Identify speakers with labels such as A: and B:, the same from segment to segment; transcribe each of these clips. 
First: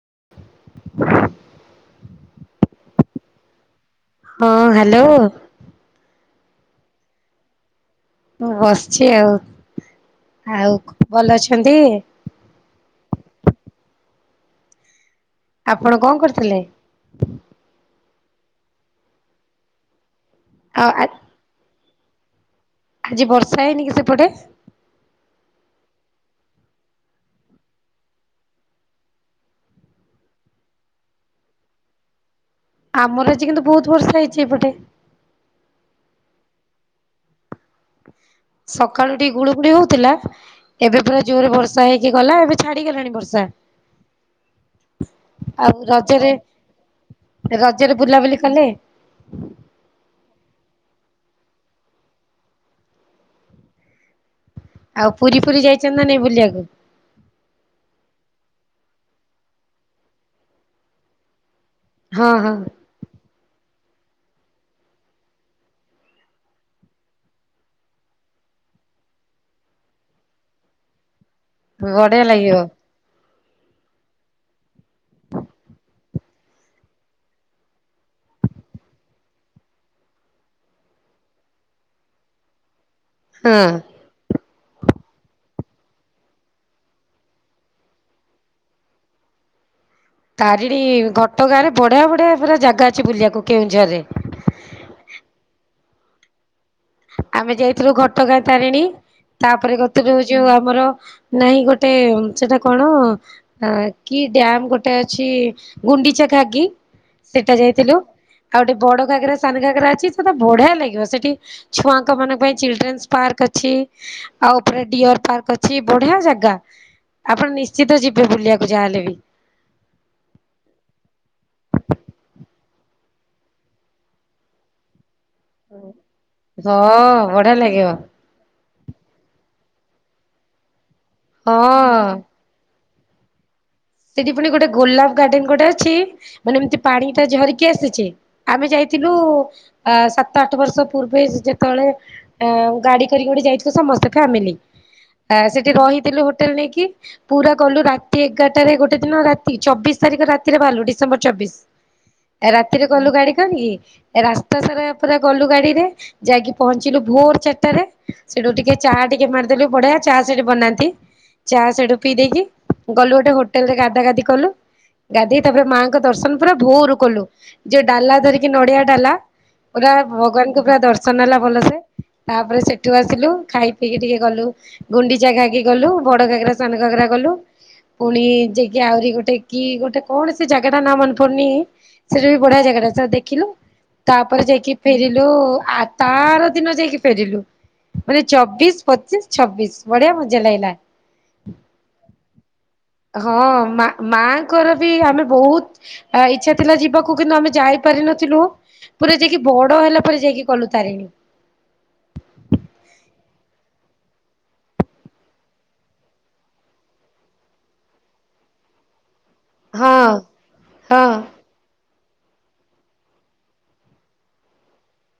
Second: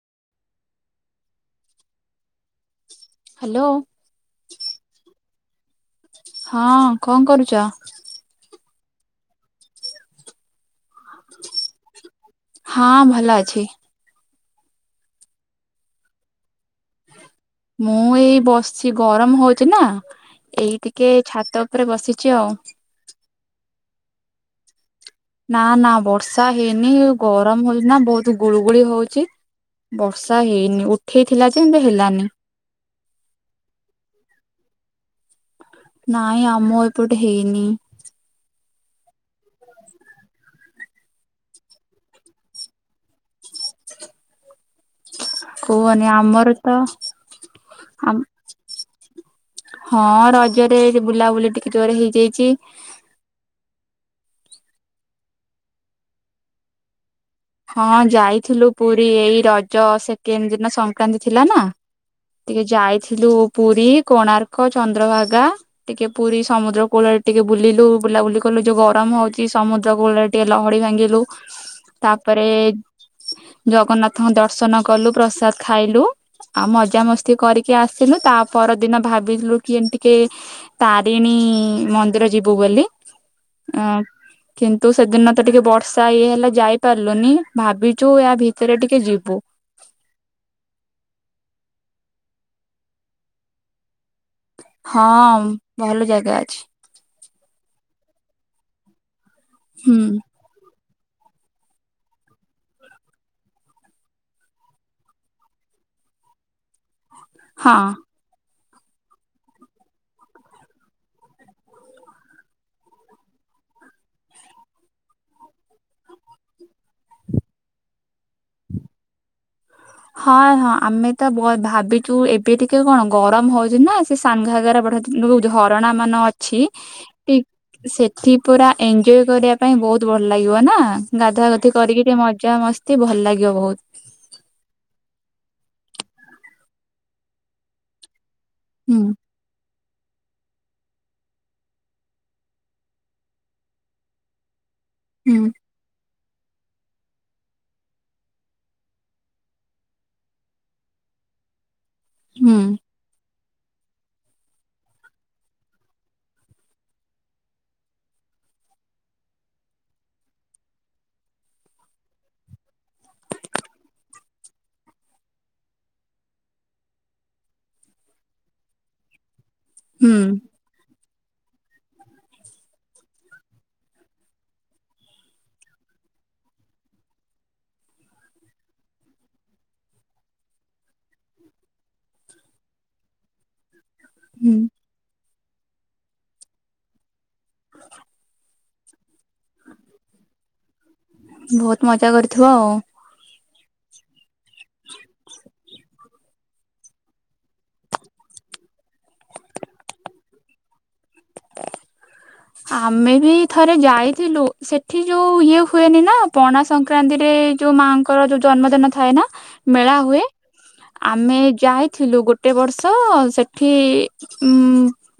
A: [inaudible]
B: Hello.
A: ହଁ hello.
B: ହଁ କଣ କରୁଛ?
A: ମୁଁ ବସିଛି ଆଉ ଆଉ ଭଲ ଅଛନ୍ତି?
B: ହଁ ଭଲ ଅଛି ।
A: ଆପଣ କଣ କରୁଥିଲେ?
B: ମୁଁ ଏଇ ବସିଛି ଗରମ ହଉଛି ନା ଏଇ
A: ଆଉ ଆ
B: ଟିକେ ଛାତ ଉପରେ ବସିଛି ଆଉ ।
A: ଆଜି ବର୍ଷା ହେଇନି କି ସେପଟେ?
B: ନା ନା ବର୍ଷା ହେଇନି ଗରମ ହଉଛି ନା ବହୁତ ଗୁଳୁ ଗୁଳି ହଉଛି । ବର୍ଷା ହେଇନି ଉଠେଇଥିଲା ଯେ କିନ୍ତୁ ହେଲାନି ।
A: ଆମର ଆଜି କିନ୍ତୁ ବହୁତ ବର୍ଷ ହେଇଛି ଏପଟେ ।
B: ନାଇଁ ଆମ ଏପଟେ ହେଇନି ।
A: [inaudible] ସକାଳୁ ଟିକେ ଗୁଳୁଗୁଳି ହଉଥିଲା ଏବେ ପୁରା ଜୋରରେ ବର୍ଷା ହେଇକି ଗଲା ଏବେ ଛାଡିଗଲାଣି ବର୍ଷା । [inaudible] ଆଉ
B: କୁହନି
A: ରଜରେ
B: ଆମର ତ
A: ରଜରେ
B: ଆମ
A: ବୁଲାବୁଲି କଲେ?
B: ହଁ ରଜରେ ବୁଲାବୁଲି ଟିକେ ଜୋରେ ହେଇଯାଇଛି ।
A: ଆଉ ପୁରୀ ଫୁରୀ ଯାଇଛନ୍ତି ନା ନାଇ ବୁଲିବାକୁ?
B: ହଁ ଯାଇଥିଲୁ ପୁରୀ ଏଇ ରଜ ସେକେଣ୍ଡ ଦିନ ସଂକ୍ରାନ୍ତି ଥିଲା ନା
A: ହଁ ହଁ
B: ଟିକେ ଯାଇଥିଲୁ ପୁରୀ । ପୁରୀ କୋଣାର୍କ ଚନ୍ଦ୍ରଭାଗା ଟିକେ ପୁରୀ ସମୁଦ୍ର କୂଳରେ ଟିକେ ବୁଲିଲୁ ବୁଲାବୁଲି କଲୁ ଯୋଉ । ଗରମ ହଉଚି ସମୁଦ୍ର କୂଳରେ ଟିକେ ଲହଡି ଭାଙ୍ଗିଲୁ ।
A: ବଢିଆ ଲାଗିବ ।
B: ଜଗନ୍ନାଥଙ୍କ ଦର୍ଶନ କଲୁ ପ୍ରସାଦ ଖାଇଲୁ ଆଉ ମଜା ମସ୍ତି କରିକି ଆସିଲୁ । ତା ପରଦିନ ଭାବିଥିଲୁ କି ଏମିତିିକେ ତାରିଣୀ ମନ୍ଦିର ଯିବୁ ବୋଲି ।
A: ହଁ।
B: ଅ କିନ୍ତୁ ସେଦିନ ତ ଟିକେ ବର୍ଷା ଇଏ ହେଲା ଯାଇ। ପାରିଲୁନି ଭାବିଛୁ ୟା ଭିତରେ ଟିକେ ଯିବୁ ।
A: ତାରିଣୀ ଘଟଗାଁ ରେ ବଢିଆ ବଢିଆ ପୁରା ଜାଗା ଅଛି ବୁଲିବାକୁ କେଉଁଝର ରେ।
B: ହଁ ଭଲ ଜାଗା ଅଛି ।
A: ଆମେ ଯାଇଥିଲୁ ଘଟଗାଁ ତାରିଣୀ ତାପରେ
B: ହୁଁ
A: ଗତରେ ହଉଚ ଆମର ନାଇଁ ଗୋଟେ ସେଟା କଣ କି ଡ୍ୟାମ ଗୋଟେ ଅଛି ଗୁଣ୍ଡିଚାଘାଗି। ସେଇଟା
B: ହଁ।
A: ଯାଇଥିଲୁ ଆଉ ଗୋଟେ ବଡ ଘାଗରା ସାନ ଘାଗରା ଅଛି ସେଟା ବଢିଆ ଲାଗିବ ସେଠି । ଛୁଆଙ୍କ ମାନଙ୍କ ପାଇଁ ଚିଲଡ୍ରେନ୍ସ ପାର୍କ ଅଛି ଆଉ ଉପରେ ଡିଅର ପାର୍କ ଅଛି ବଢିଆ ଜାଗା । ଆପଣ ନିଶ୍ଚିତ ଯିବେ ବୁଲିବାକୁ ଯାହାହେଲେ ବି ।
B: ହଁ ହଁ ଟ କଣ ଗରମ ହଉଛି ନା ସେ ସାନଘାଗାରେ ଯଉ ଝରଣା ମାନ ଅଛି
A: ହଁ
B: ଠିକ
A: ବଢିଆ ଲାଗିବ
B: ସେଠି ପୁରା। ଏଞ୍ଜୟ୍ କରିବା ପାଇଁ ବହୁତ ଭଲ ଲାଗିବ ନା ଗାଧା ଗୁଧି କରିକି
A: ହଁ।
B: ଟିକେ ମଜା ମସ୍ । ଭଲ ଲାଗିବ ବହୁତ।
A: ସେଠି ପୁଣି ଗୋଟେ ଗୋଲାପ ଗାର୍ଡେନ ଗୋଟେ ଅଛି ମାନେ ଏମତି ପାଣି ଟା ଝରିକି ଆସିଛି। ଆମେ
B: ହୁଁ
A: ଯାଇଥିଲୁ। ଆ ସାତ ଆଠ ବର୍ଷ ପୂର୍ବେ ଯେତେବେଳେ ଗାଡି କରି ଗୋଟେ ଯାଇଥିବ ସମସ୍ତେ ଫ୍ୟାମିଲି। ଆ
B: ହୁଁ।
A: ସେଠି ରହିଥିଲୁ ହୋଟେଲ ନେଇକି ପୁରା କଲୁ ରାତି ଏଗାର ଗୋଟେ ଦିନ ରାତି ଚବିଶ ତାରିଖ ରାତିରେ ବାହାରିଲୁ ଡିସେମ୍ବର ଚବିଶ
B: ହୁଁ
A: ରାତିରେ ଗଲୁ ଗାଡି ରାସ୍ତା ସାରା ଗଲୁ ଗାଡିରେ ଯାଇକି ପହଞ୍ଚିଲୁ ଭୋର ଚାରିଟାରେ। ସେଠୁ ଟିକେ ଚା ଟିକେ ମାରିଦେଲେ ବଢିଆ ଚା ସେଠି ବନାନ୍ତି। ଚା ସେଠୁ ପିଇ ଦେଇେଇକି ଗଲୁ ଗୋଟେ ହୋଟେଲ ରେ ଗାଧା ଗାଧି କଲୁ। ଗାଧେଇ ତାପରେ ମାଆଙ୍କ ଦର୍ଶନ ପୁରା ଭୋଉରୁ କଲୁ ଯିଉ ଡାଲା ଧରିକି ନଡିଆ ଡାଲା। ପୁରା
B: ହୁଁ
A: ଭଗବାନଙ୍କୁ ପୁରା ଦର୍ଶ ଶନ ହେଲା ଭଲସେ ତାପରେ ସେଠୁ ଆସିଲୁ ଖାଇ ପିଇକି ଟିକେ ଗଲୁ ଗୁଣ୍ଡିଚାଗାକି ଗଲୁ। ବଡ ଘାଗରା ସାନ ଘାଗରା ଗଲୁ ପୁଣି ଯାଇକି ଆହୁରି ଗୋଟେ କି ଗୋଟେ କଣ ସେ ଜାଗା ଟା ନାଁ ମନେ ପଡୁନି। ସେଟା ବି ବଢିଆ ଜାଗା ଟା ତ ଦେଖିଲୁ ତାପରେ
B: ହୁଁ
A: ଯାଇକି ଫେରିଲୁ। ଆ ତାର ଦିନ ଯାଇକି ଫେରିଲୁ ମାନେ ଚବିଶ ପଚିଶ ଛବିଶ ବଢିଆ ମଜା ଲାଗିଲା।
B: ବହୁତ ମଜା କରିଥିବ ଆଉ
A: ହଁ ମା ମାଙ୍କର ବି ଆମେ ବହୁତ ଇଚ୍ଛା ଥିଲା ଯିବାକୁ କିନ୍ତୁ ଆମେ ଯାଇ ପାରିନଥିଲୁ। ପୁରା ଯାଇକି ବଡ ହେଲା ପରେ ଯାଇକି କଲୁ। ତାରିଣୀ।
B: ଆମେ ବି ଥରେ ଯାଇ ଯାଇଥିଲୁ ସେଠି ଯୋଉ ଇଏ ହୁଏନି ନା ପଣା ସଂକ୍ରାନ୍ତିରେ ଯୋଉ ମାଙ୍କର ଯୋଉ ଜନ୍ମଦିନ ଥାଏ ନା। ମେଳା
A: ହଁ
B: ହୁଏ
A: ହଁ
B: ଆମେ ଯାଇ ଥିଲୁ ଗୋଟେ ବର୍ଷ ସେଠି ଉ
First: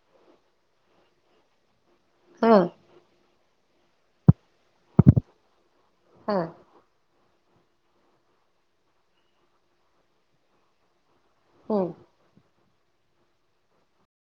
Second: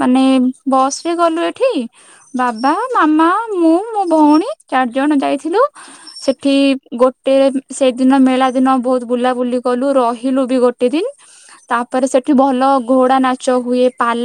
B: ମାନେ ବସ ଗଲୁ ଏଠି
A: ହଁ
B: ବାବା, ମାମା, ମୁଁ, ମୋ ଭଉଣୀ। ଚାରି ଜଣ ଯାଇଥିଲୁ
A: ହଁ
B: ସେଠି ଗୋ ଟେ ସେଇଦିନ ମେଳା ଦିନ ବହୁତ ବୁଲାବୁଲି କଲୁ ରହିଲୁ ବି ଗୋଟେ ଦିନ।
A: ହୁଁ।
B: ତାପରେ ସେଠି ଭଲ ଘୋଡା ନାଚ ହୁଏ ପା